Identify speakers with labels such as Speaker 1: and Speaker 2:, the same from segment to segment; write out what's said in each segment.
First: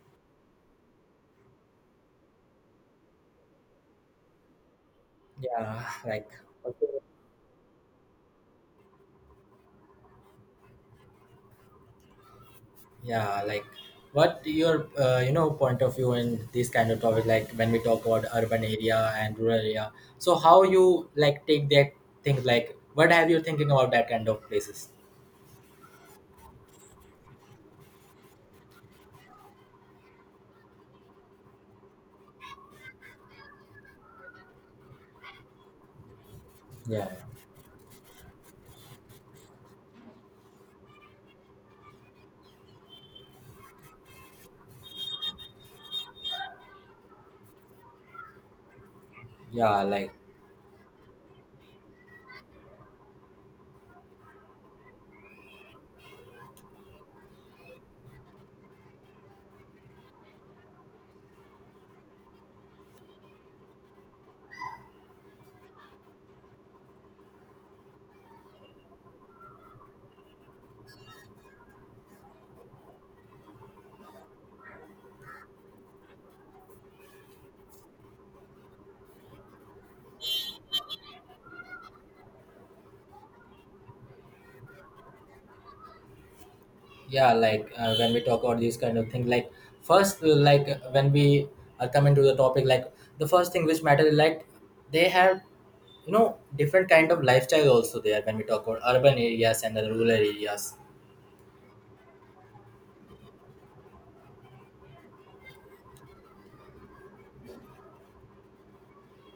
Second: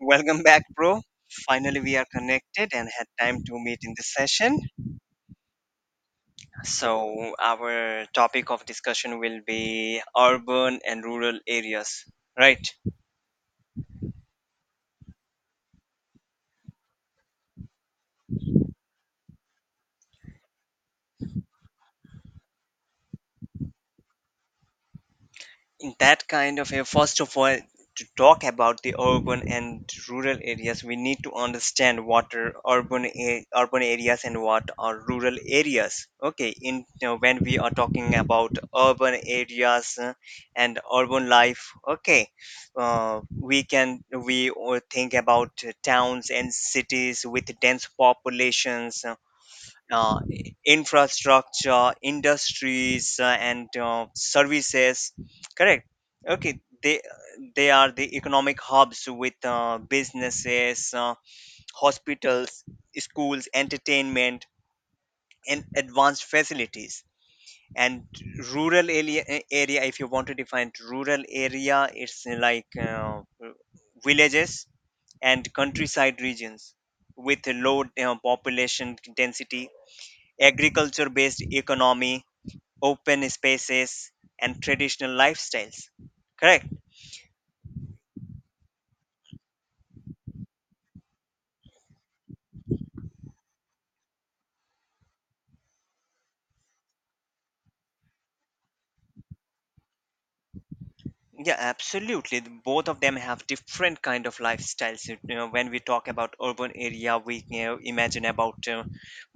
Speaker 1: Welcome back, bro. Finally, we are connected and had time to meet in this session.
Speaker 2: Yeah, like okay.
Speaker 1: So, our topic of discussion will be urban and rural areas, right?
Speaker 2: yeah, like what your point of view in this kind of topic, like when we talk about urban area and rural area. So how you like take that things like what have you thinking about that kind of places?
Speaker 1: In that kind of a, first of all, to talk about the urban and rural areas, we need to understand what are urban areas and what are rural areas. Okay, in, you
Speaker 2: Yeah,
Speaker 1: know, when we are talking about urban areas, and urban life. Okay, we all think about towns and cities with dense populations,
Speaker 2: yeah, like
Speaker 1: uh, infrastructure, industries, and services. Correct. Okay. They are the economic hubs with businesses, hospitals, schools, entertainment, and advanced facilities. And rural area, if you want to define rural area, it's like villages and countryside regions with a low population density, agriculture based economy, open spaces, and traditional lifestyles. Correct.
Speaker 2: when we talk about these kind of things, like when we are coming to the topic, like the first thing which matters, like they have different kind of lifestyle also there when we talk about urban areas and the rural areas.
Speaker 1: Yeah, absolutely. Both of them have different kind of lifestyles. You know, when we talk about urban area, we, you know, imagine about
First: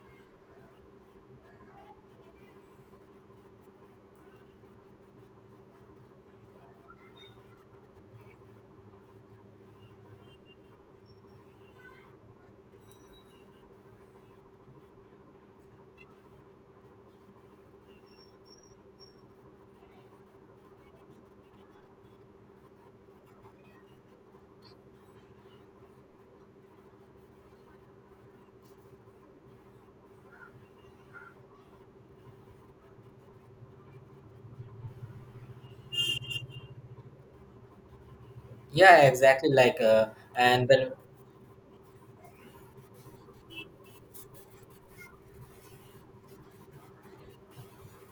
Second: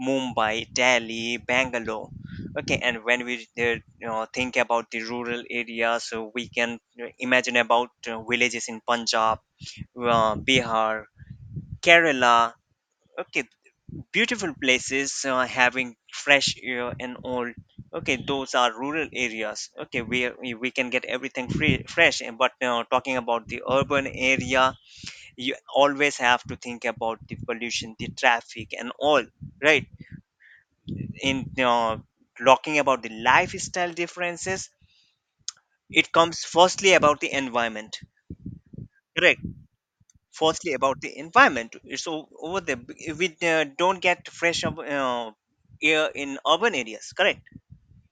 Speaker 1: Mumbai, Delhi, Bangalore. Okay, and when we, you know, think about the rural area, so we can, you know, imagine about villages in Punjab, Bihar, Kerala. Okay, beautiful places having fresh air and all. Okay, those are rural areas. Okay, where we can get everything free, fresh, and but now talking about the urban area, you always have to think about the pollution, the traffic, and all, right? in Talking about the lifestyle differences, it comes firstly about the environment.
Speaker 2: Yeah,
Speaker 1: Correct.
Speaker 2: exactly. And
Speaker 1: Firstly
Speaker 2: when
Speaker 1: about the environment, over there, we don't get fresh air in urban areas. Correct.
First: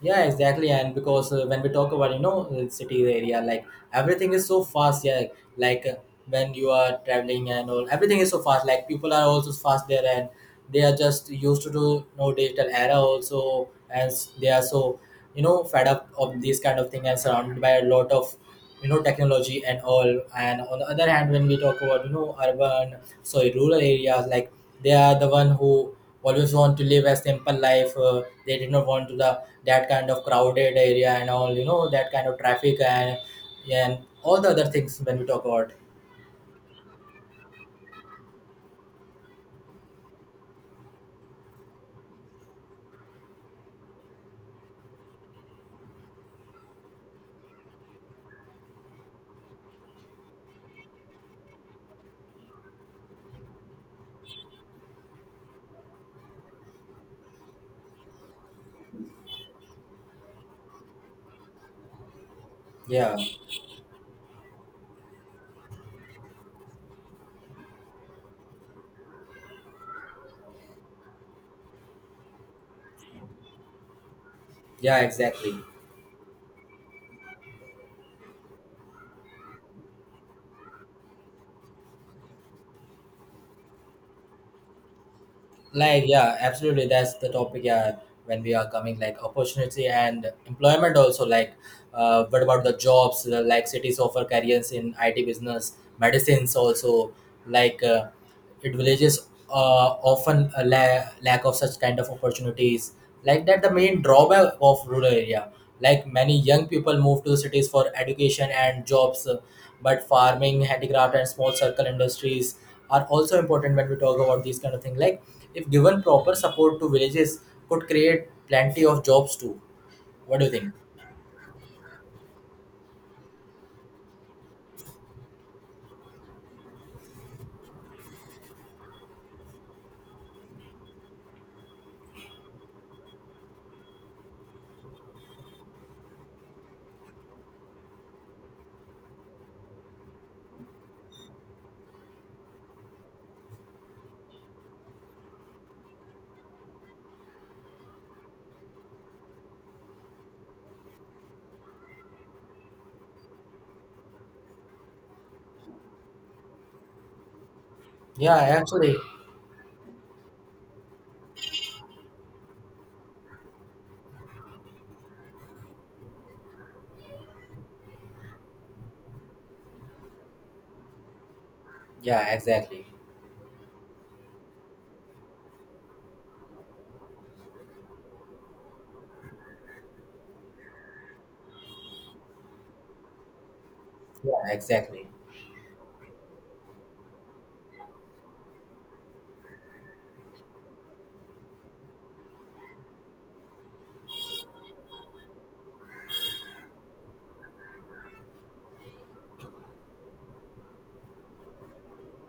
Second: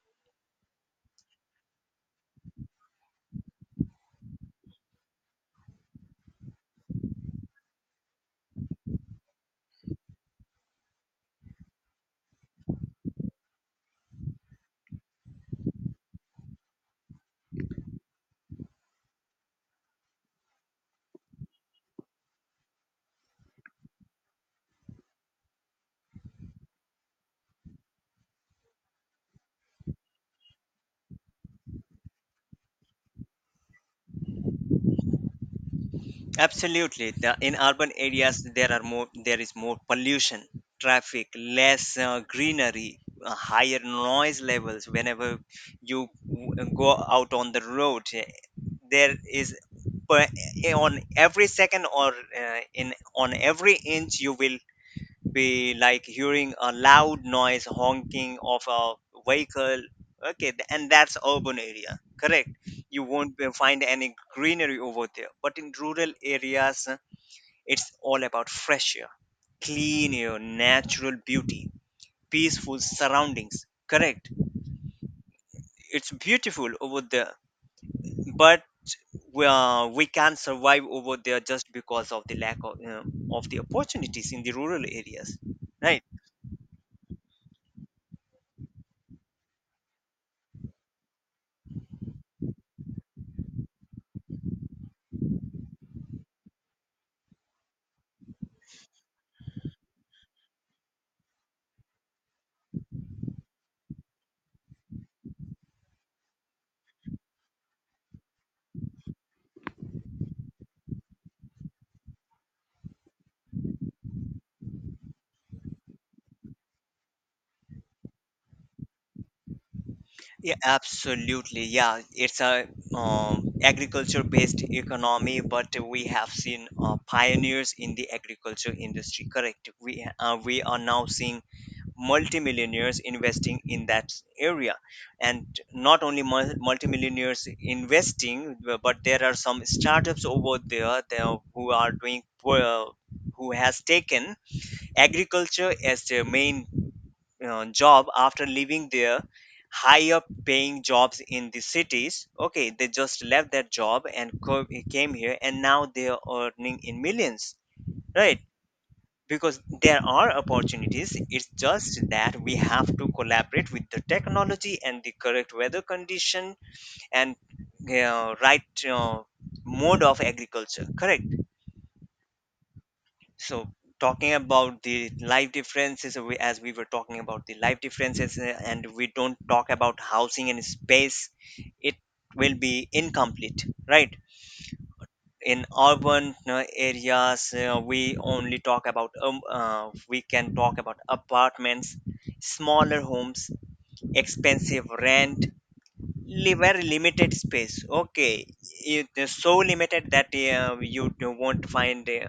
Speaker 2: yeah, exactly. And because when we talk about city area, like everything is so fast. Yeah, like uh, when you are traveling and all, everything is so fast. Like people are also fast there, and they are just used to do digital era also, as they are so fed up of this kind of thing and surrounded by a lot of technology and all. And on the other hand when we talk about you know urban sorry rural areas, like they are the one who always want to live a simple life. They did not want to the that kind of crowded area and all, you know, that kind of traffic and all the other things when we talk about.
Speaker 1: Absolutely. The, in urban areas, there are more. There is more pollution, traffic, less greenery, higher noise levels. Whenever you go out on the road, there is per, on every second, or in on every inch, you will be like hearing a loud noise, honking of a vehicle. Okay, and that's urban area. Correct. You
Speaker 2: yeah
Speaker 1: won't find any greenery over there. But in rural areas, it's all about fresh air, clean air, natural beauty, peaceful surroundings. Correct.
Speaker 2: yeah exactly
Speaker 1: It's beautiful over there, but we can't survive over there just because of the lack of, you know, of the opportunities in the rural areas, right?
Speaker 2: like yeah absolutely that's the topic. Yeah, when we are coming like opportunity and employment also, like what about the jobs? Like cities offer careers in it business, medicines also, like it villages often lack of such kind of opportunities, like that the main drawback of rural area. Like many young people move to cities for education and jobs, but farming, handicraft and small circle industries are also important when we talk about these kind of things. Like if given proper support to villages could create plenty of jobs too. What do you
Speaker 1: Yeah,
Speaker 2: think?
Speaker 1: absolutely. Yeah, it's a agriculture-based economy, but we have seen pioneers in the agriculture industry. Correct. We are now seeing multimillionaires investing in that area, and not only multimillionaires investing, but there are some startups over there, there, who are doing who has taken agriculture as their main job after leaving their higher paying jobs in the cities. Okay, they just left that job and came here and now they are earning in millions,
Speaker 2: yeah
Speaker 1: right?
Speaker 2: actually
Speaker 1: Because there are opportunities, it's just that we have to collaborate with the technology and the correct weather condition, and right, uh, mode of agriculture. Correct.
Speaker 2: yeah exactly
Speaker 1: So talking about the life differences, as we were talking about the life differences, and we don't talk about housing and space, it will be incomplete, right?
Speaker 2: yeah exactly
Speaker 1: In urban areas, we can talk about apartments, smaller homes, expensive rent, very limited space. Okay, it is so limited that you won't find.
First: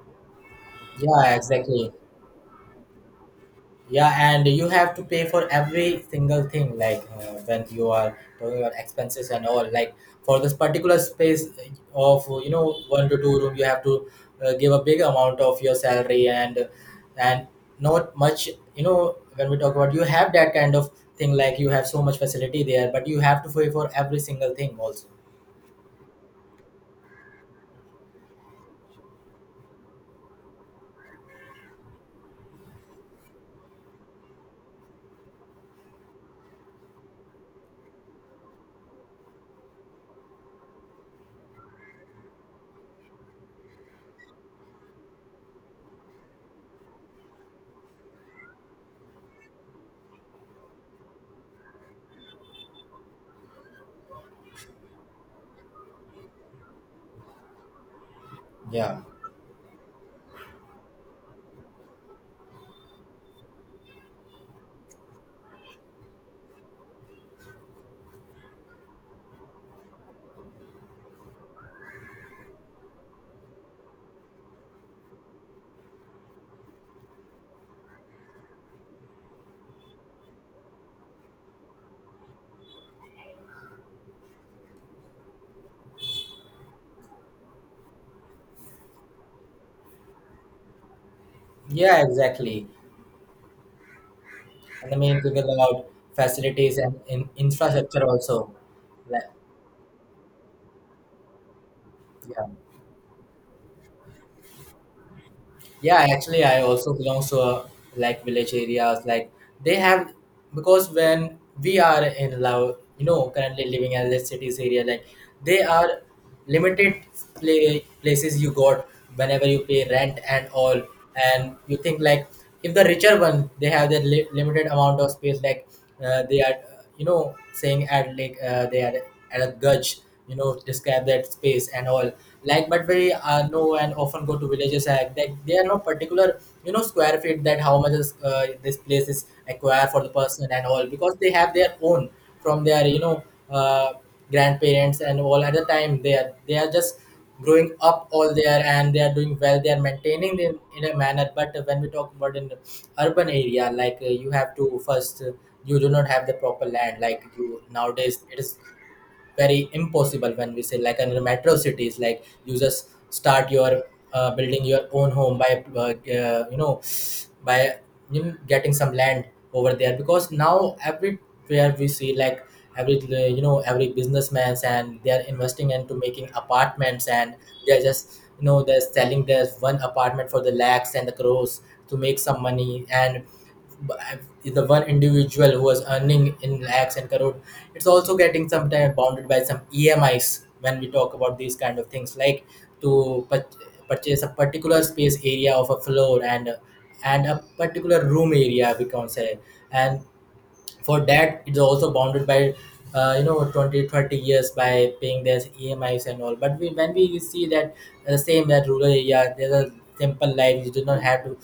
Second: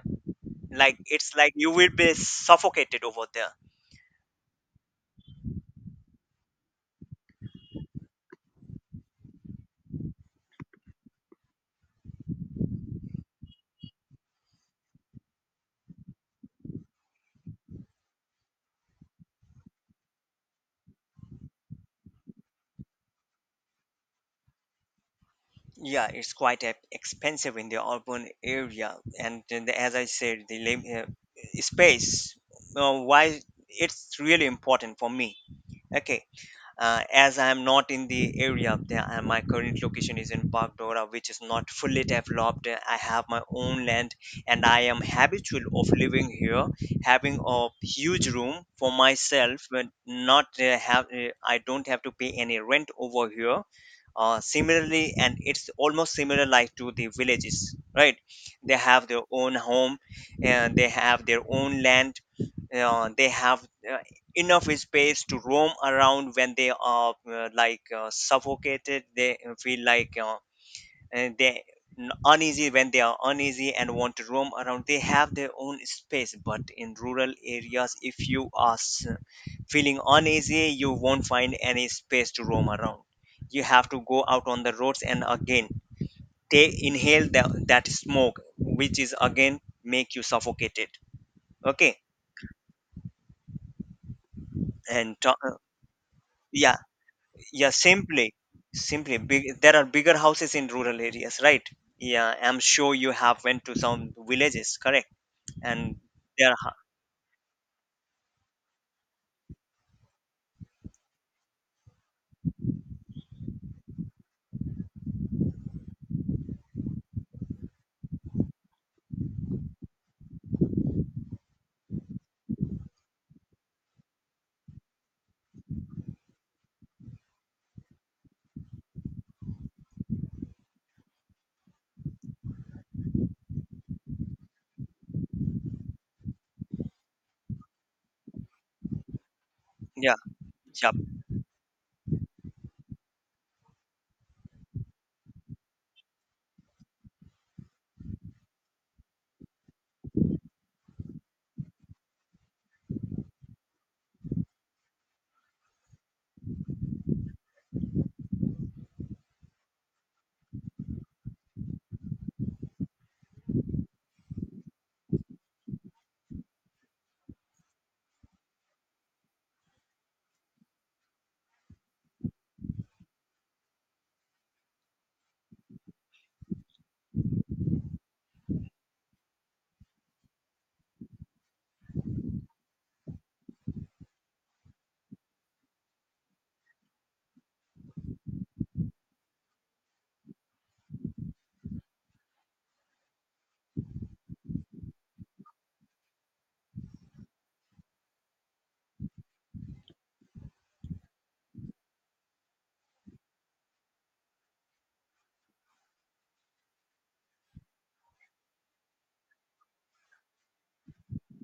Speaker 1: Like
Speaker 2: yeah
Speaker 1: it's like you will
Speaker 2: exactly
Speaker 1: be suffocated over there.
Speaker 2: Yeah, and you have to pay for every single thing, when you are talking about expenses and all. Like for this particular space of, you know, one to two room, you have to give a big amount of your salary and not much. You know, when we talk about you have that kind of thing, like you have so much facility there, but you have to pay for every single thing also.
Speaker 1: Yeah, it's quite expensive in the urban area, and then as I said, the lim- space. Why it's really important for me. Okay, as I am not in the area of there, my current location is in Bagdora, which is not fully developed. I have my own land and I am habitual of living here, having a huge room for myself, but not have I don't have to pay any rent over here. Similarly, and it's almost similar like to the villages, right? They
Speaker 2: Yeah,
Speaker 1: have their own home and they have their own land. They have uh, enough space to roam around when they are suffocated. They feel like and they uneasy, when they are uneasy and want to roam around, they have their own space. But in rural areas, if you are feeling uneasy, you won't find any space to roam around. You have to go out on the roads, and again they inhale that smoke, which is again make you suffocated. Okay.
Speaker 2: yeah, exactly. And the
Speaker 1: and
Speaker 2: main
Speaker 1: to-
Speaker 2: thing is about
Speaker 1: yeah.
Speaker 2: facilities and in
Speaker 1: yeah
Speaker 2: infrastructure
Speaker 1: simply
Speaker 2: also.
Speaker 1: simply
Speaker 2: Like,
Speaker 1: big, there are bigger houses in rural areas, right? Yeah,
Speaker 2: yeah.
Speaker 1: I'm sure you have went to some villages, correct?
Speaker 2: Yeah,
Speaker 1: And
Speaker 2: actually,
Speaker 1: there are
Speaker 2: I
Speaker 1: hou-
Speaker 2: also belong to a, like village areas. Like they have, because when we are in love, you know, currently living in the cities area, like they are limited play, places you got whenever you pay rent and all. And you think like if the richer one they have their limited amount of space, like they are you know saying at, they are at a gudge, you know, describe that space and all. Like but we, know and often go to villages like that they are no particular, you know, square feet that how much is, this place is acquired for the
Speaker 1: yeah.
Speaker 2: person and all,
Speaker 1: Yeah,
Speaker 2: because they have their own from their, you know, uh, grandparents and all. At the time they are just growing up all there and they are doing well, they are maintaining them in a manner. But when we talk about in the urban area, you have to first, you do not have the proper land. Like you nowadays it is very impossible when we say like in the metro cities, like you just start your building your own home by, uh, you know by getting some land over there. Because now everywhere we see like every, you know, every businessman's and they are investing into making apartments, and they are just, you know, they're selling their one apartment for the lakhs and the crores to make some money. And the one individual who was earning in lakhs and crore, it's also getting sometimes bounded by some emis when we talk about these kind of things. Like to purchase a particular space area of a floor and a particular room area, we can say. And for that it's also bounded by, 20, 30 years by paying their emis and all. But we, when we see that same that rural area, there's a simple life. You do not have to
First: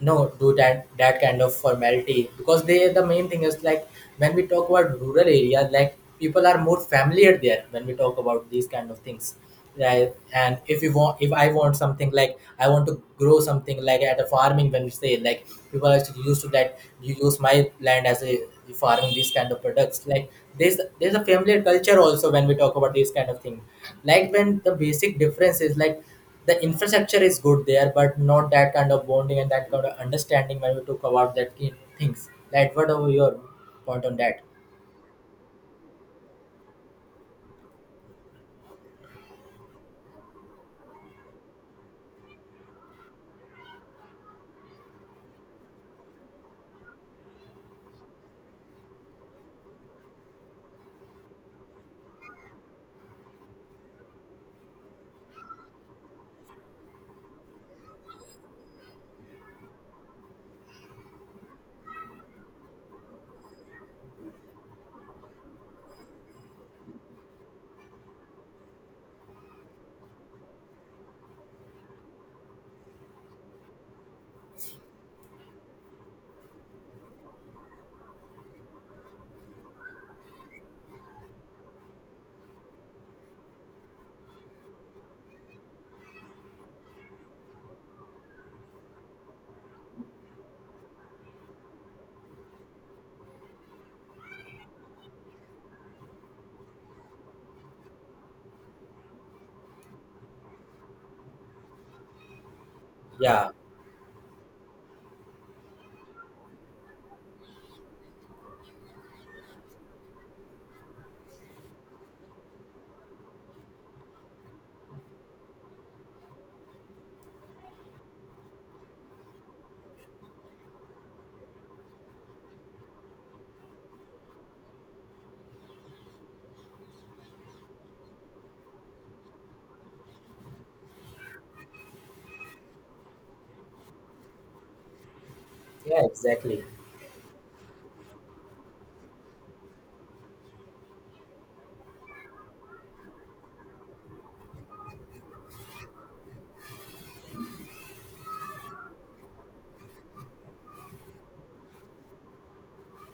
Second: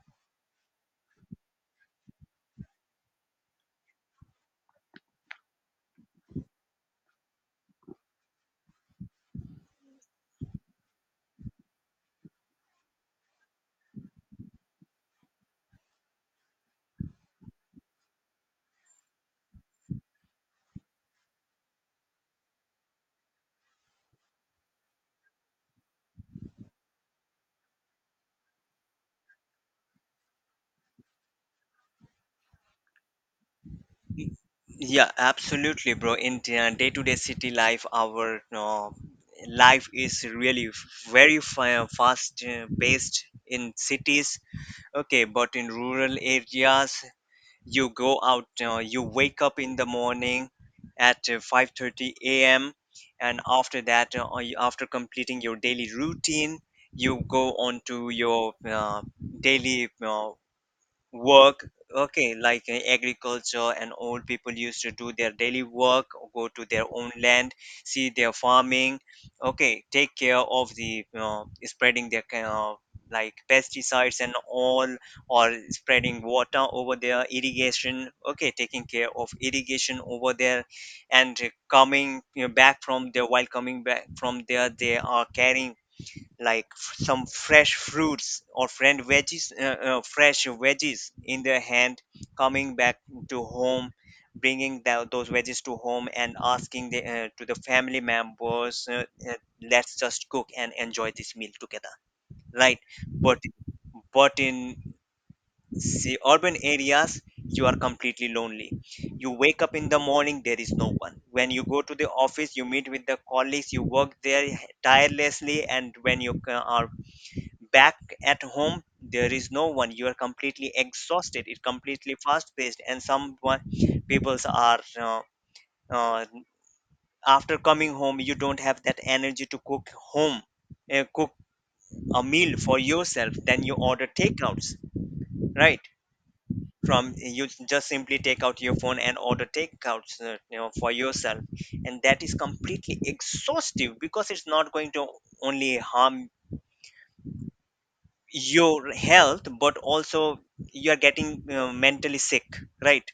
Speaker 2: no do that that kind of formality, because they, the main thing is like when we talk about rural areas like people are more familiar there when we talk about these kind of things, right? And if you want, if I want something, like I want to grow something like at a farming, when we say like people are actually used to that you use my land as a farming these kind of products. Like there's a familiar culture also when we talk about these kind of thing. Like when the basic difference is like the infrastructure is good there, but not that kind of bonding and that kind of understanding when we talk about that kind of things. Like, what are your point on that?
Speaker 1: yeah, absolutely, bro. In day-to-day city life, our life is really very fast paced in cities. Okay, but in rural areas, you go out, you wake up in the morning at 5:30 a.m., and after that, after completing your daily routine, you go on to your daily work. Okay, like agriculture, and old people used to do their daily work, go to their own land, see their farming. Okay, take care of the, you, spreading their kind of like pesticides and all, or spreading water over their irrigation. Okay, taking care of irrigation over there. And coming, you know, back from there, while coming back from there, they are carrying like some fresh fruits or friend veggies, fresh veggies in their hand, coming back to home, bringing those veggies to home and asking the, to the family members, uh, let's just cook and enjoy this meal together, right? but
Speaker 2: Yeah,
Speaker 1: but in, see, urban areas, you are completely lonely. You wake up in the morning, there is no one. When you go to the office, you meet with the colleagues, you work there tirelessly, and when you are back at home, there is no one, you are completely exhausted. It's completely fast paced, and some one peoples are uh, after coming home, you don't have that energy to cook home, cook a meal for yourself, then you order takeouts, right?
Speaker 2: yeah, exactly.
Speaker 1: From, you just simply take out your phone and order takeouts, you know, for yourself. And that is completely exhaustive, because it's not going to only harm your health, but also you are getting mentally sick, right?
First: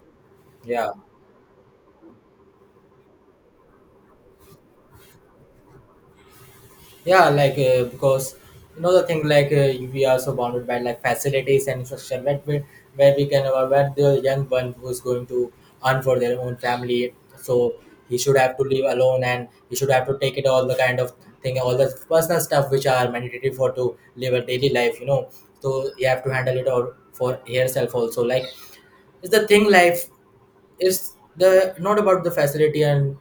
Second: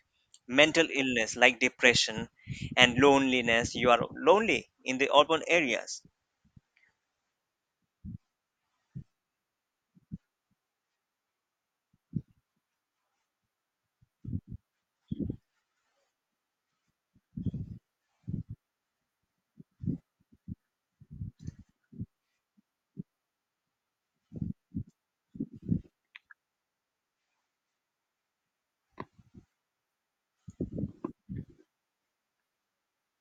Speaker 1: Mental
Speaker 2: Yeah,
Speaker 1: illness like depression and loneliness, you are lonely in the urban areas.
Speaker 2: Yeah. Because you know the thing like, we are so bounded by like facilities and infrastructure where we can, where the young one who's going to earn for their own family, so he should have to live alone and he should have to take it all the kind of thing, all the personal stuff which are mandatory for to live a daily life, you know. So you have to handle it all for yourself also. Like it's the thing life is the not about the facility and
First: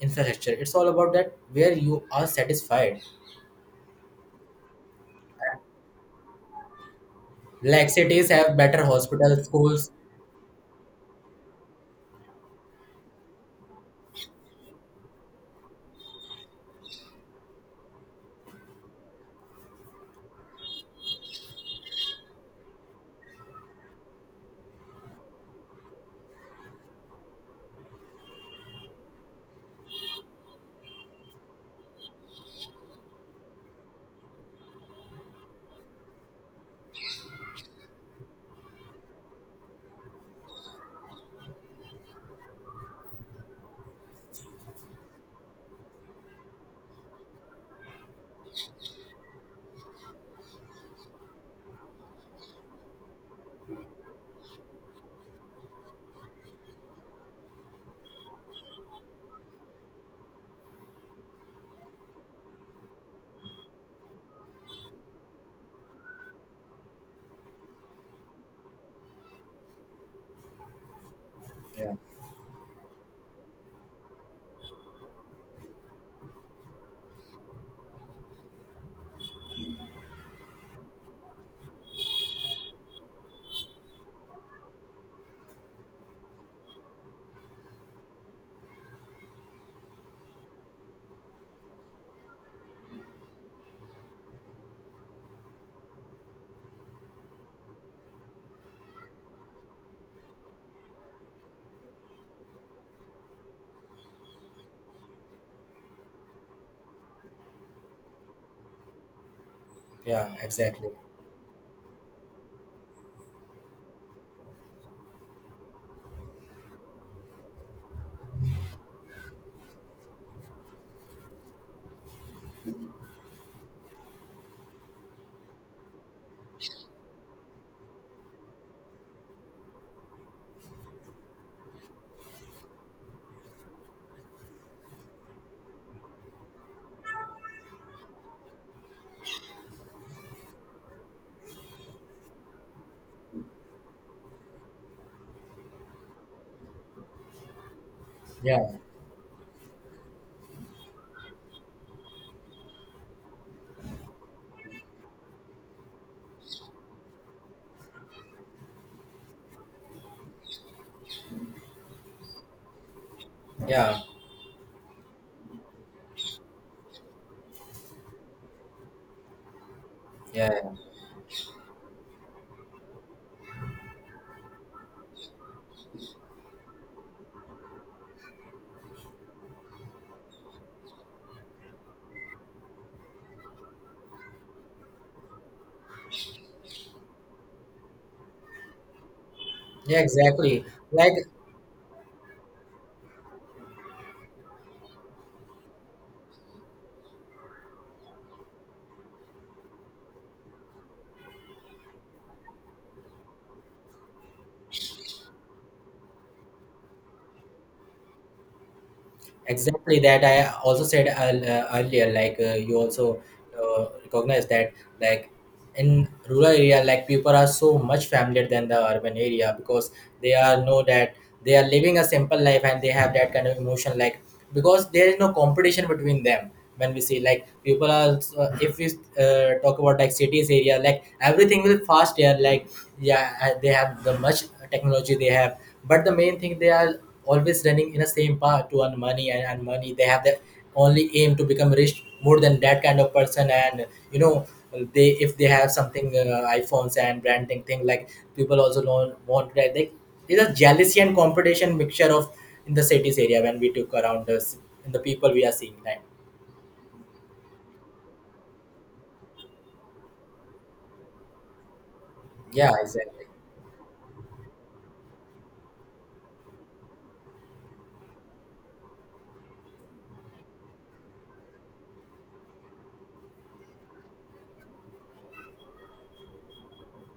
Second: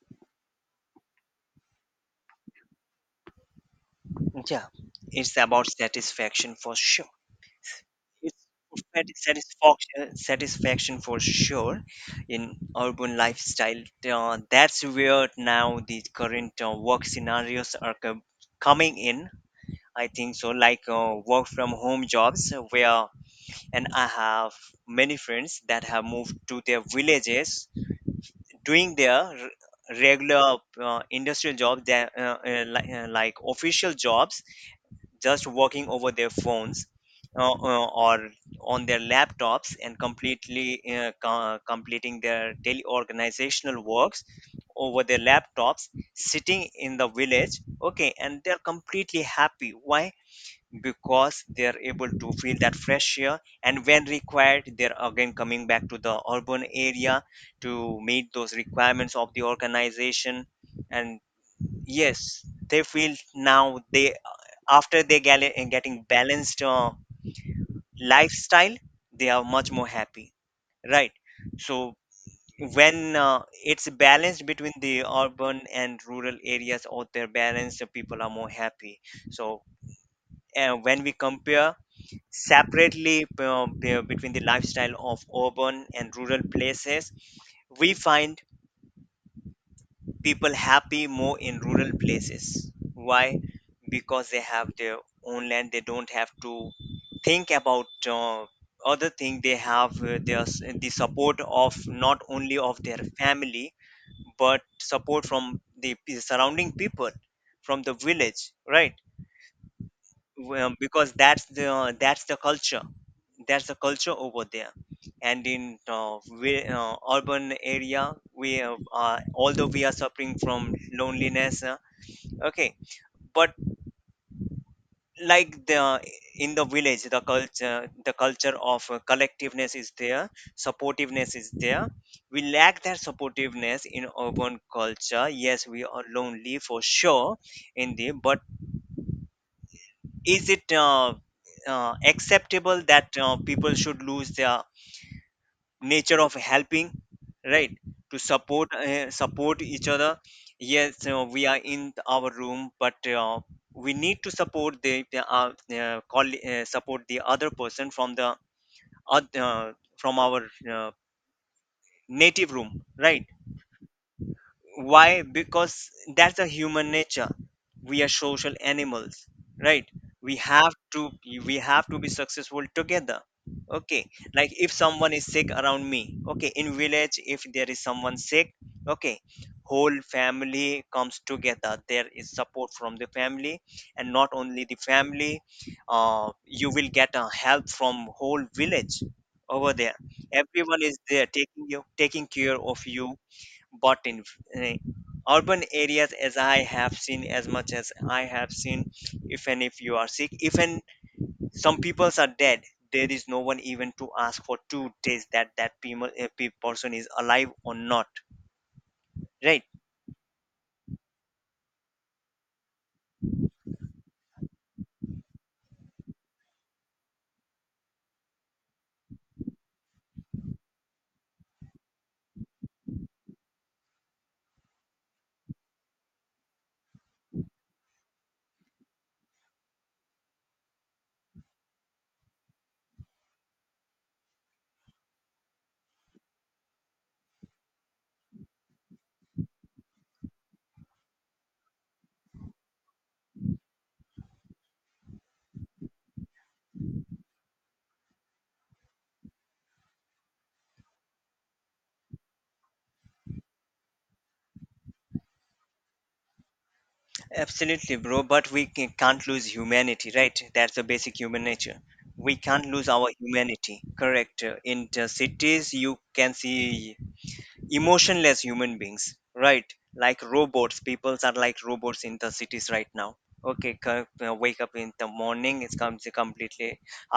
Speaker 2: infrastructure. It's all about that where you are satisfied.
Speaker 1: Yeah, it's about satisfaction for sure.
Speaker 2: Like cities
Speaker 1: It's
Speaker 2: have better hospitals, schools.
Speaker 1: satisfaction, satisfaction for sure in urban lifestyle. That's where now the current work scenarios are coming in, I think so. Like work from home jobs, where, and I have many friends that have moved to their villages, doing their regular industrial jobs, that, like official jobs, just working over their phones, or on their laptops, and completely completing their daily organizational works over their laptops, sitting in the village. Okay, and they're completely happy. Why? Because they are able to feel that fresh air, and when required they're again coming back to the urban area to meet those requirements of the organization. And yes, they feel now they, after they getting balanced lifestyle, they are much more happy, right? So
Speaker 2: Yeah,
Speaker 1: when it's balanced between the urban and rural areas, or they're balanced, the people are more happy. So when we compare separately, between the lifestyle of urban and rural places, we find people happy more in rural places. Why? Because they have their own land, they don't have to think about other thing. They have the support of not only of their family, but support from the surrounding people from the village, right?
Speaker 2: yeah,
Speaker 1: Well,
Speaker 2: exactly.
Speaker 1: because that's the, that's the culture, that's the culture over there. And in urban area, we although we are suffering from loneliness, okay, but like the, in the village, the culture, the culture of collectiveness is there, supportiveness is there. We lack that supportiveness in urban culture. Yes, we are lonely for sure in the, but is it acceptable that people should lose their nature of helping, right? To support,
Speaker 2: Yeah,
Speaker 1: support each other. Yes, we are in our room, but we need to support the, support the other person from the oth- uh, from our uh, native room, right?
Speaker 2: yeah,
Speaker 1: Why? Because that's a human nature, we are social animals, right? We
Speaker 2: yeah,
Speaker 1: have to, we have to be successful together. Okay, like if someone is sick around me, okay, in village, if there is someone sick, okay, whole family comes together, there is support from the family, and not only the family, you will get help from Whole village over there.
Speaker 2: yeah, exactly.
Speaker 1: Everyone is
Speaker 2: Like
Speaker 1: there taking you taking care of you. But in eh, urban areas, as I have seen, as much as I have seen, if and if you are sick, even some peoples are dead, there is no one even to ask for 2 days that person is alive or not, right?
Speaker 2: exactly that I also said earlier. Like you also recognize that, like in rural area like people are so much familiar than the urban area, because they are know that they are living a simple life and they have that kind of emotion. Like because there is no competition between them. When we see like people are so, if we talk about like cities area like everything will fast here, like yeah, they have the much technology they have, but the main thing they are always running in the same path to earn money and money. They have the only aim to become rich more than that kind of person. And you know, well, they, if they have something, iPhones and branding thing, like people also don't want that. They, it's a jealousy and competition mixture of in the cities area when we took around us in the people we are seeing time.
Speaker 1: Absolutely, bro, but we can't lose humanity, right? That's the basic human nature. We can't
Speaker 2: Yeah
Speaker 1: lose our
Speaker 2: exactly
Speaker 1: humanity, correct. In the cities you can see emotionless human beings, right? Like robots, peoples are like robots in the cities right now. Okay, wake up in the morning, it comes completely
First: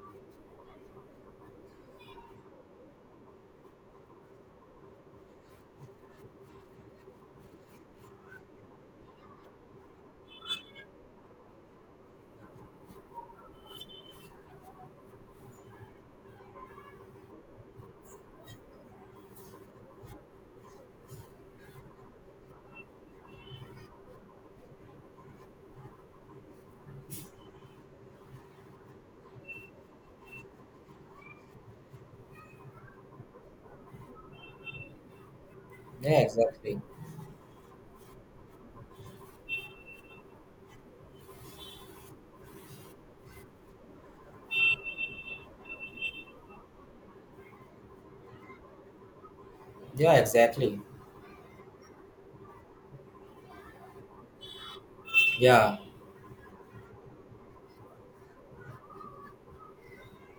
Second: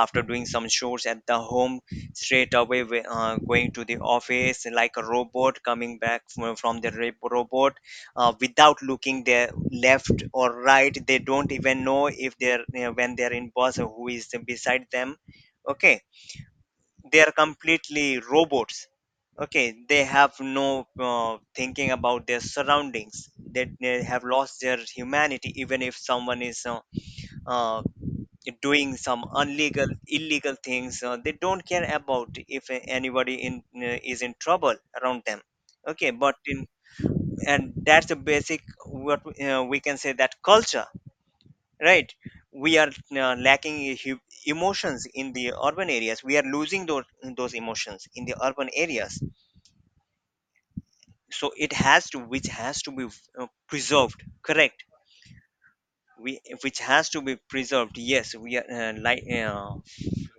Speaker 1: after doing some chores at the home, straight away going to the office like a robot, coming back from the robot, without looking their left or right. They don't even know if they're when they're in boss or who is beside them. Okay, they are completely robots. Okay, they have no thinking about their surroundings, that they have lost their humanity. Even if someone is uh, doing some illegal things, they don't care about if anybody in is in trouble around them. Okay,
Speaker 2: yeah
Speaker 1: but in,
Speaker 2: exactly
Speaker 1: and that's the basic what we can say, that culture, right? We are lacking emotions in the urban areas. We are losing those emotions in the urban areas.
Speaker 2: yeah exactly
Speaker 1: So it has to, which has to be preserved, correct.
Speaker 2: yeah
Speaker 1: We, which has to be preserved. Yes, we are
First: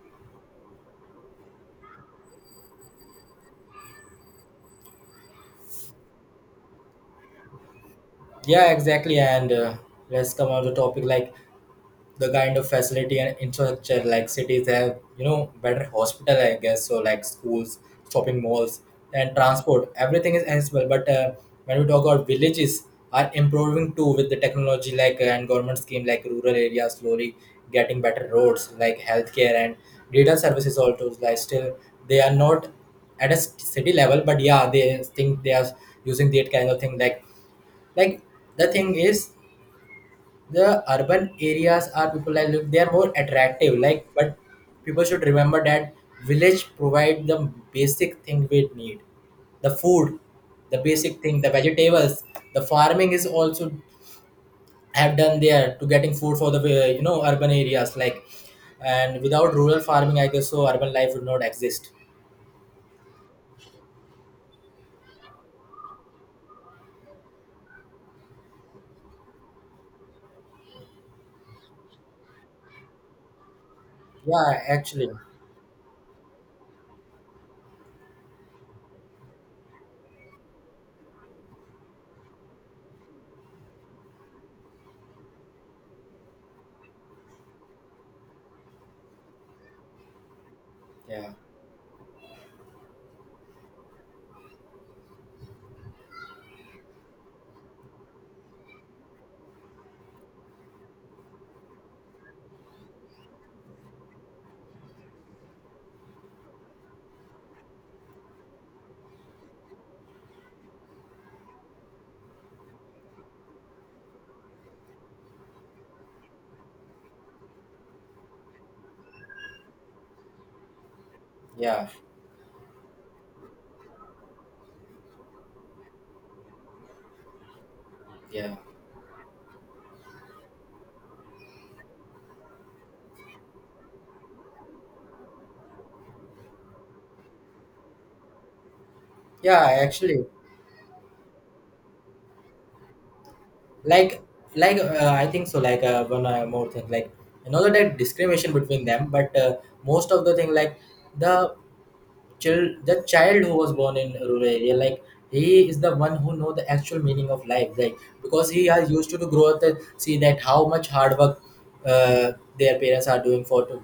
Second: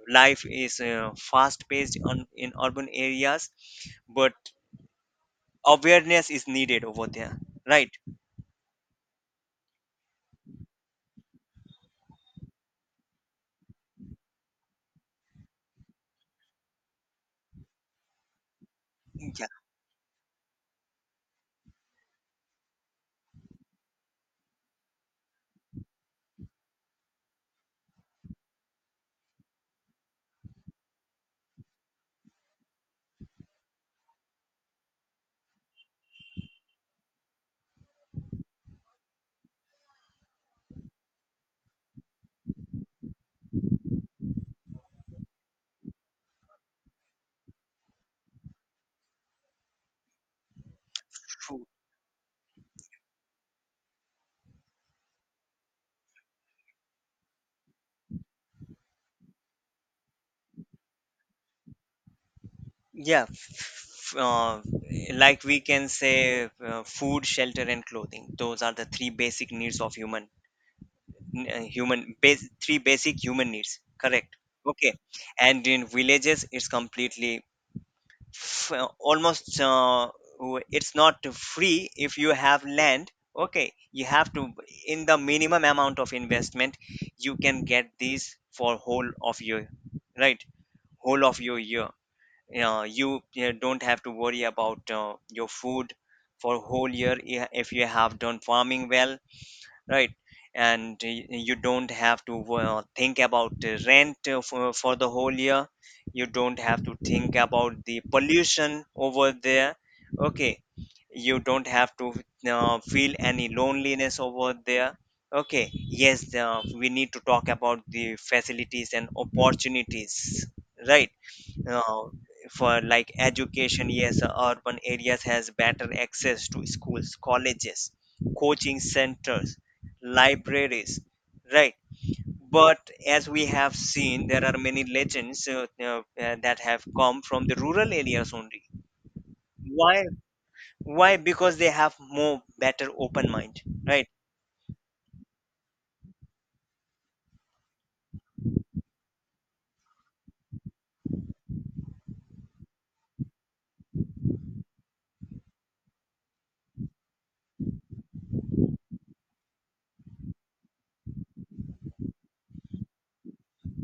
Speaker 1: life is fast paced on in urban areas, but awareness is needed over there, right?
Speaker 2: yeah exactly and Let's come on to topic. Like the kind of facility and infrastructure, like cities have, you know, better hospital, I guess so, like schools, shopping malls, and
Speaker 1: Yeah.
Speaker 2: transport, everything is accessible. But when we talk about villages are improving too with the technology, and government scheme, like rural areas slowly getting better roads, like healthcare and data services also. Like still they are not at a city level, but yeah they think they are using that kind of thing. Like the thing is the urban areas are people like live, they are more attractive. Like but people should remember that village provide the basic thing we need, the food, the basic thing, the vegetables. The farming is also have done there to getting food for the, urban areas. Like and without rural farming, I guess so urban life would not exist.
Speaker 1: Yeah, f- uh, like we can say, food, shelter, and clothing. Those are the three basic needs of human, three basic human needs. Correct.
Speaker 2: Yeah
Speaker 1: Okay.
Speaker 2: actually
Speaker 1: And in villages, it's completely almost. It's not free if you have land. Okay, you have to, in the minimum amount of investment, you can get these for whole of your, right, whole
Speaker 2: yeah
Speaker 1: of your year. You Don't have to worry about your food for whole year, if you have done farming well, right. And you don't have to think about the rent uh, for the whole year. You don't have to think about the pollution over there. Okay, you don't have to feel any loneliness over there. Okay, yes, we need to talk about the facilities and opportunities, right?
Speaker 2: yeah
Speaker 1: uh, for like education, yes, urban areas has better access to schools, colleges,
Speaker 2: yeah
Speaker 1: coaching centers, libraries, right? But as we have seen, there are many legends that have come from the rural areas only.
Speaker 2: yeah
Speaker 1: Why?
Speaker 2: actually
Speaker 1: Why? Because they have more better open mind, right?
Speaker 2: like like I think so, like, one more thing, like another that discrimination between them. But most of the thing, like the the child who was born in rural area, like he is the one who know the actual meaning of life. Like because he has used to grow up and see that how much hard work uh, their parents are doing for to,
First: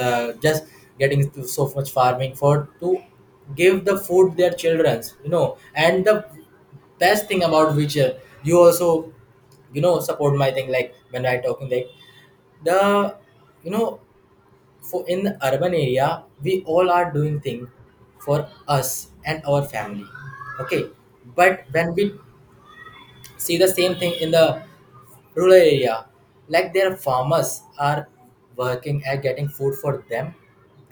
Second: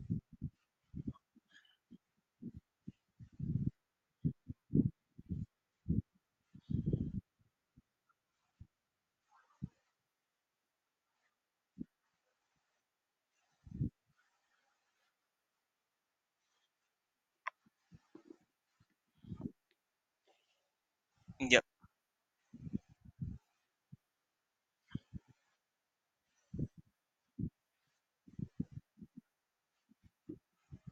Speaker 2: just getting to so much farming for to give the food their children's, you know. And the best thing about which, you also, you know, support my thing, like when I talking like the, you know, for in the urban area we all are doing thing for us and our family. Okay,
Speaker 1: Yeah.
Speaker 2: but when we see the same thing in the rural area, like their farmers are working and getting food for them,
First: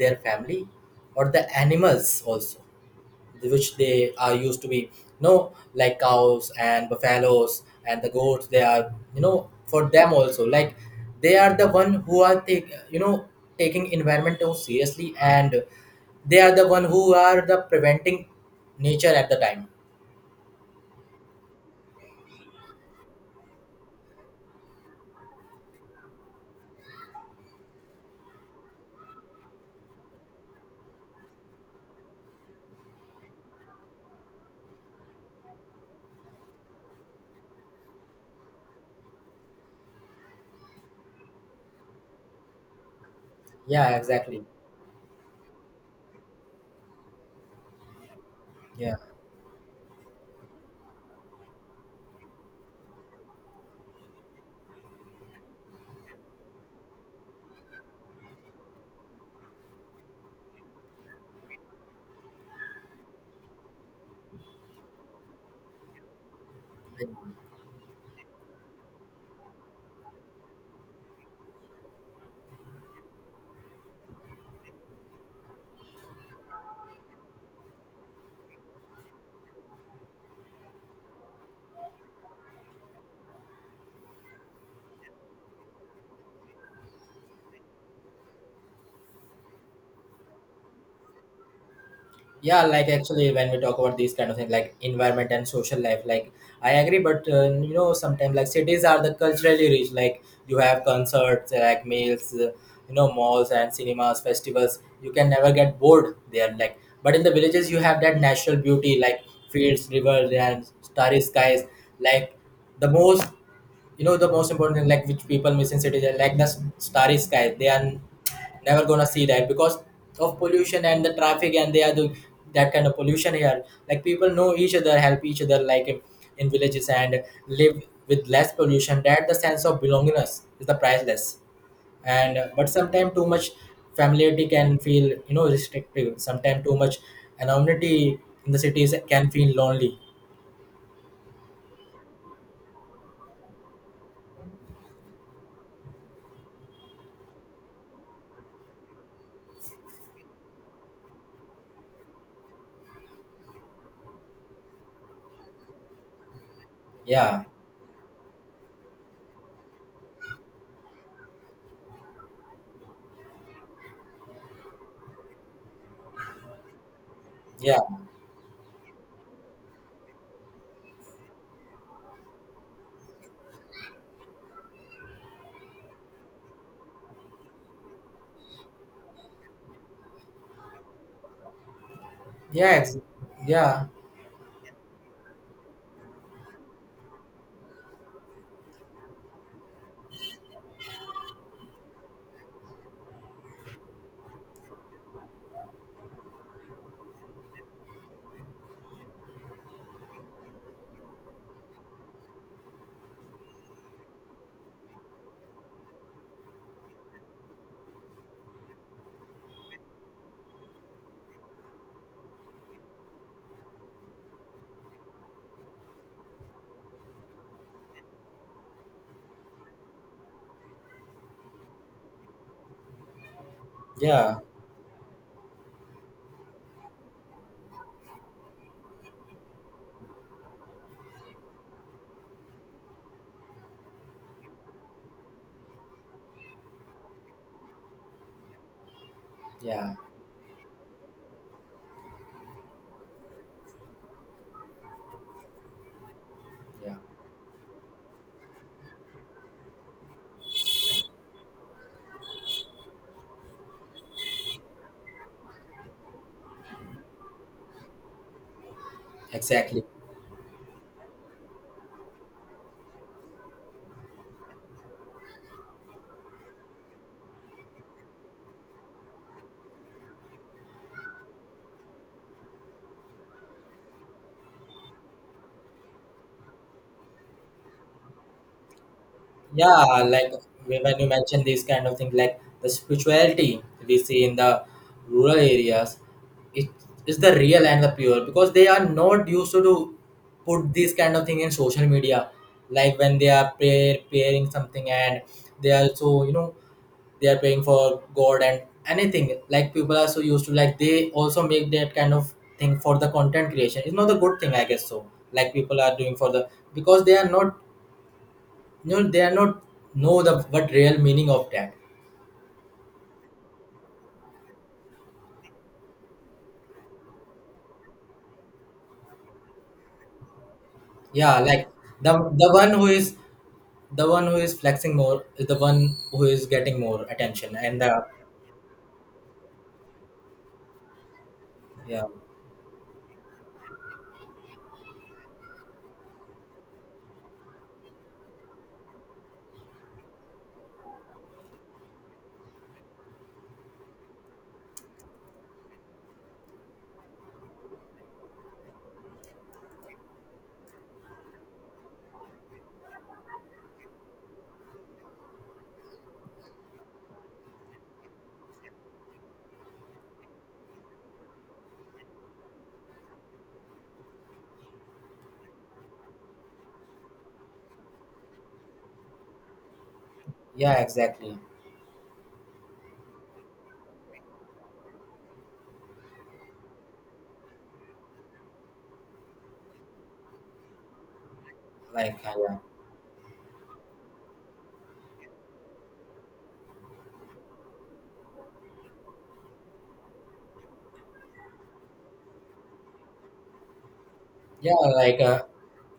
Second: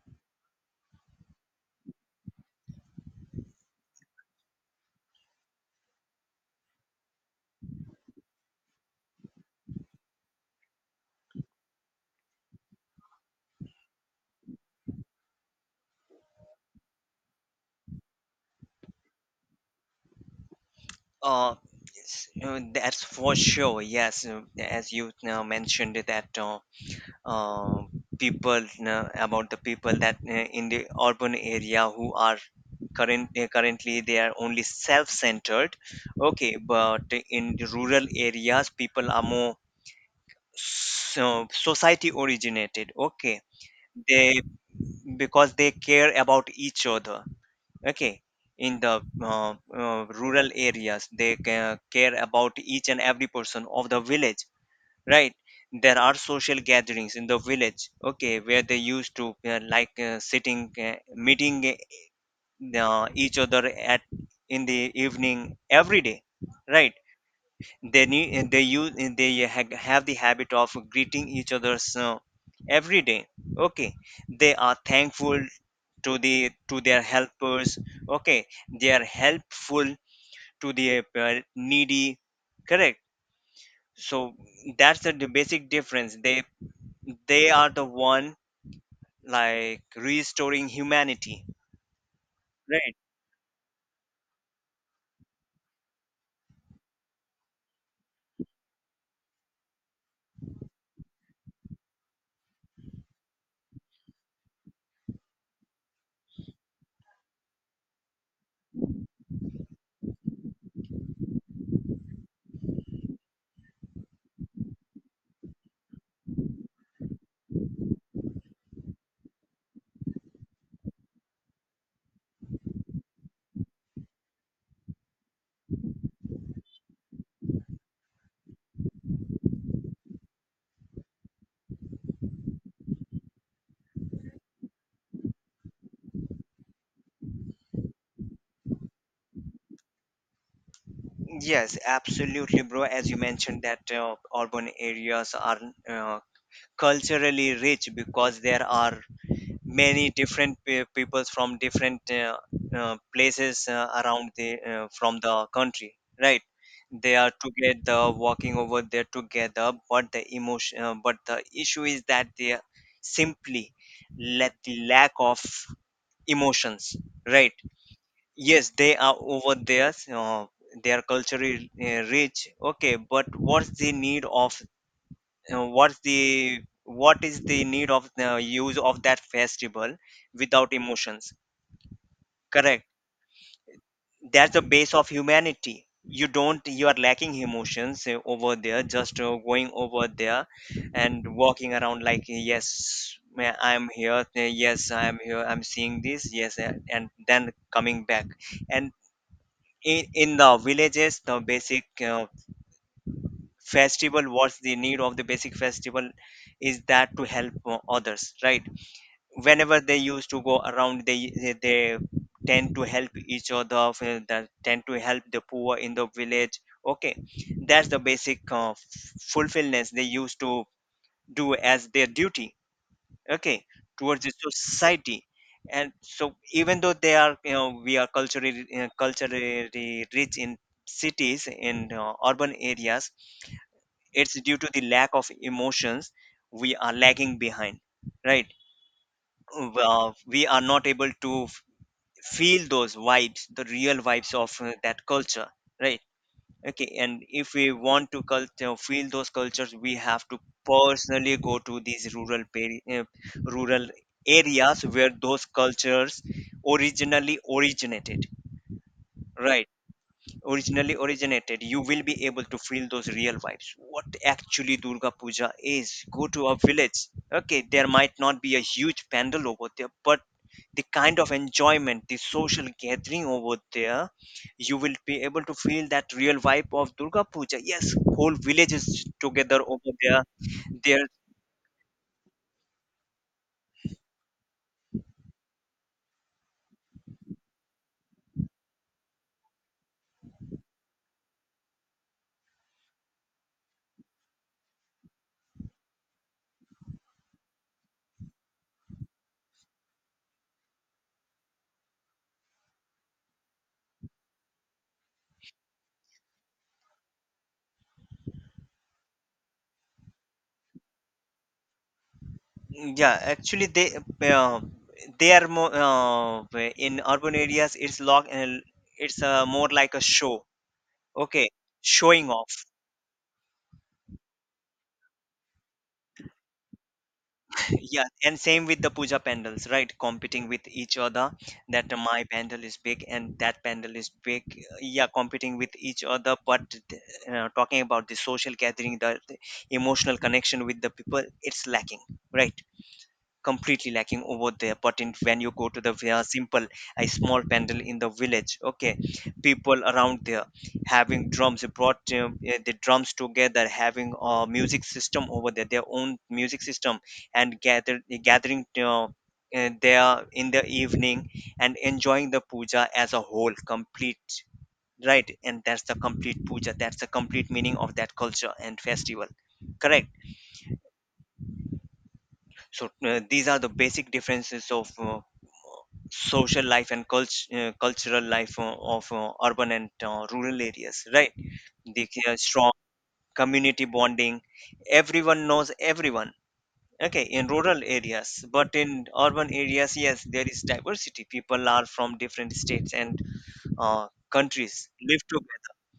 Speaker 2: their family Or the animals also, which they are used to be, you know, like cows and buffaloes and the goats, they are, you know, for them also, like they are the one who are take, taking environment so seriously, and they are the one who are the preventing nature at the time.
Speaker 1: uh, yes, that's for sure. Yes, as you now mentioned that, uh, people, about the people that in the urban area who are currently they are only self-centered. Okay, but in the rural areas people are more so society originated. Okay,
Speaker 2: Yeah,
Speaker 1: they,
Speaker 2: exactly.
Speaker 1: because they care about each other. Okay, in the
Speaker 2: Yeah,
Speaker 1: rural areas they care about each and every person of the village, right? There are social gatherings in the village. Okay, where they used to sitting, meeting each other at, in the evening every day, right? They need, they use, they have the habit of greeting each other's, every day. Okay, they are thankful to the, to their helpers. Okay, they are helpful to the needy, correct. So that's the basic difference. They are the one like restoring humanity,
Speaker 2: yeah, like
Speaker 1: right?
Speaker 2: actually when we talk about these kind of things, like environment and social life, like I agree, but you know, sometimes like cities are the culturally rich, like you have concerts, like meals, you know, malls and cinemas, festivals, you can never get bored there, like but in the villages you have that natural beauty, like fields, rivers and starry skies, like the most, you know, the most important thing, like which people miss in cities, like starry sky, they are never gonna see that because of pollution and the traffic and they are the that kind of pollution here. Like people know each other, help each other, like in villages, and live with less pollution, that the sense of belongingness is the priceless. And but sometimes too much familiarity can feel, you know, restrictive, sometimes too much anonymity in the cities can feel lonely.
Speaker 1: Yes, absolutely, bro, as you mentioned that urban areas are uh, culturally rich because there are many different peoples from different places around the from the country, right? They are
Speaker 2: Yeah,
Speaker 1: together walking over there together, but the emotion, but the issue is that they simply let the lack of emotions, right?
Speaker 2: yeah,
Speaker 1: Yes, they are over there. They are culturally rich, okay, but what's the need of what is the need of the use of that festival without emotions?
Speaker 2: yeah
Speaker 1: Correct.
Speaker 2: ex- yeah,
Speaker 1: That's the base of humanity. You don't, you are lacking emotions over there, just going over there and walking around, like yes, I'm here, yes, I'm here, I'm seeing this, yes, and then coming back. And in the villages the basic festival, what's the need of the basic festival, is that to help others, right? Whenever they used to go around, they tend to help each other, they tend to help the poor in the village. Okay, that's the basic fulfillment they used to do as their duty, okay, towards the
Speaker 2: yeah.
Speaker 1: society. And so even though they are, you know, we are culturally rich in cities, in urban areas, it's due to the lack of emotions. We are lagging behind, right?
Speaker 2: Yeah,
Speaker 1: Well, we are not able to feel those vibes, the real vibes of that culture, right? Okay,
Speaker 2: yeah,
Speaker 1: and if we want to culture feel those cultures, we have to personally go to these rural rural areas where those cultures originally originated, right?
Speaker 2: exactly.
Speaker 1: Originally originated, you will be able to feel those real vibes. What actually Durga Puja is. Go to a village. Okay, there might not be a huge pandal over there, but the kind of enjoyment, the social gathering over there, you will be able to feel that real vibe of Durga Puja. Yes, whole village is together over
Speaker 2: Yeah,
Speaker 1: there.
Speaker 2: like when
Speaker 1: There,
Speaker 2: you mention these kind of things, like the spirituality we see in the rural areas, it is the real and the pure because they are not used to do, put this kind of thing in social media. Like when they are praying something and they are so, you know, they are praying for God and anything. Like people are so used to, like they also make that kind of thing for the content creation. It's not a good thing, I guess. So like people are doing for the because they are not. No, they are not know the what real meaning of that.
Speaker 1: yeah, actually uh, they are more in urban areas. It's more like a show.
Speaker 2: Yeah,
Speaker 1: Okay,
Speaker 2: like the
Speaker 1: showing
Speaker 2: the
Speaker 1: off.
Speaker 2: one who is the one who is flexing more is the one who is getting more attention, and
Speaker 1: Yeah,
Speaker 2: the
Speaker 1: and same with the puja pandals, right? Competing with each other that
Speaker 2: yeah,
Speaker 1: my pandal is big and that pandal is big. Yeah, competing with each other, but talking about the social gathering, the emotional connection with the people, it's lacking, right? Completely lacking over there. But in, when you go to the very simple, a small pandal in the village, okay, people around there having drums, they brought the drums together, having a music system over there, their own music system, and gathering there in the evening and enjoying the puja as a whole complete, right? And that's the complete puja, that's the complete meaning of that culture and festival, correct.
Speaker 2: yeah, exactly.
Speaker 1: So these are the basic differences of social life and cultural life of urban and rural areas, right? The
Speaker 2: Like yeah,
Speaker 1: strong community bonding, everyone knows everyone. Okay, in rural areas. But in urban areas, yes, there is diversity. People are from different states and
Speaker 2: yeah,
Speaker 1: countries
Speaker 2: like
Speaker 1: live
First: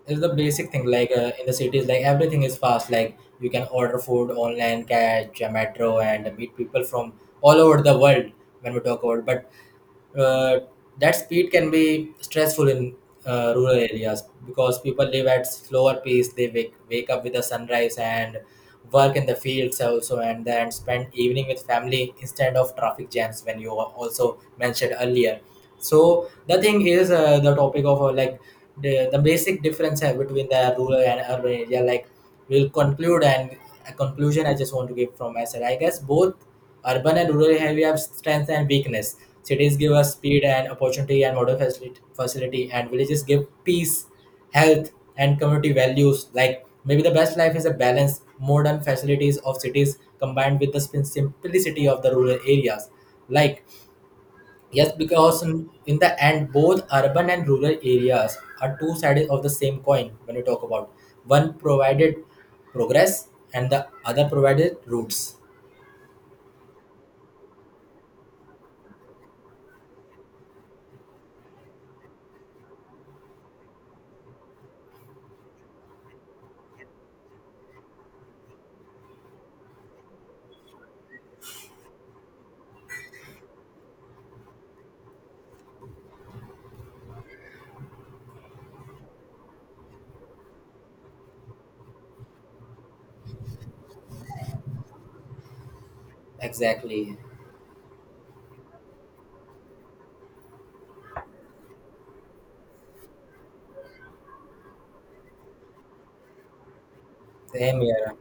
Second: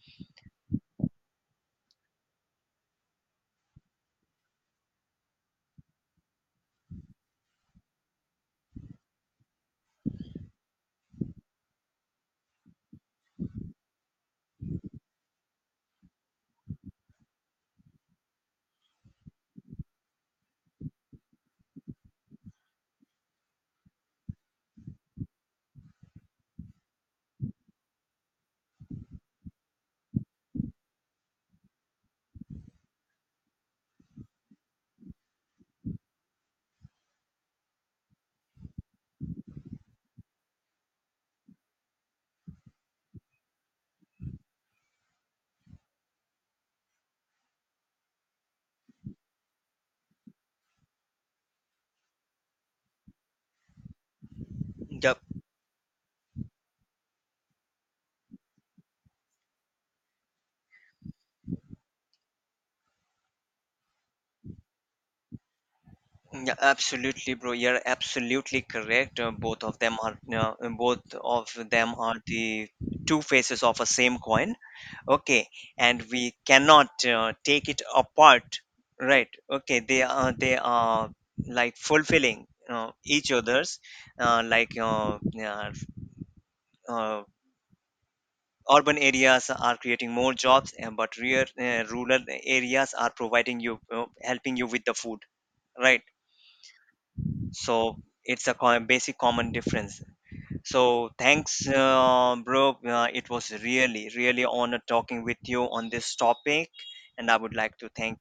Speaker 2: it's the basic thing, like in the cities, like everything is fast, like you can order food online, catch a metro, and meet people from all over the world. When we talk about, but uh, that speed can be stressful in rural areas, because people live at slower pace, they wake up with the sunrise and work in the fields also, and then spend evening with family instead of traffic jams, when you also mentioned earlier. So the thing is, the topic of like the basic difference between the rural and urban area, like we'll conclude, and a conclusion I just want to give from myself, I guess both urban and rural area have strengths and weakness. Cities give us speed and opportunity and modern facility, and villages give peace, health and community values. Like maybe the best life is a balance, modern facilities of cities combined with the simplicity of the rural areas. Like yes,
Speaker 1: together.
Speaker 2: because in the end, both urban and rural areas are two sides of the same coin. When we talk about, one provided progress and the other provided roots.
Speaker 1: Yeah, absolutely, bro. You're absolutely correct. Both of them are, both of them are the two faces of a same coin. Okay, and we cannot take it apart, right? Okay, they are, they are like fulfilling each other's, uh, like uh, yeah, uh, urban areas are creating more jobs, and but rural areas are providing you, helping you with the food, right?
Speaker 2: Exactly.
Speaker 1: So it's a basic common difference. So thanks, bro. It was really, really honor talking with you on this topic, and I would like
Speaker 2: Same
Speaker 1: to
Speaker 2: here.
Speaker 1: thank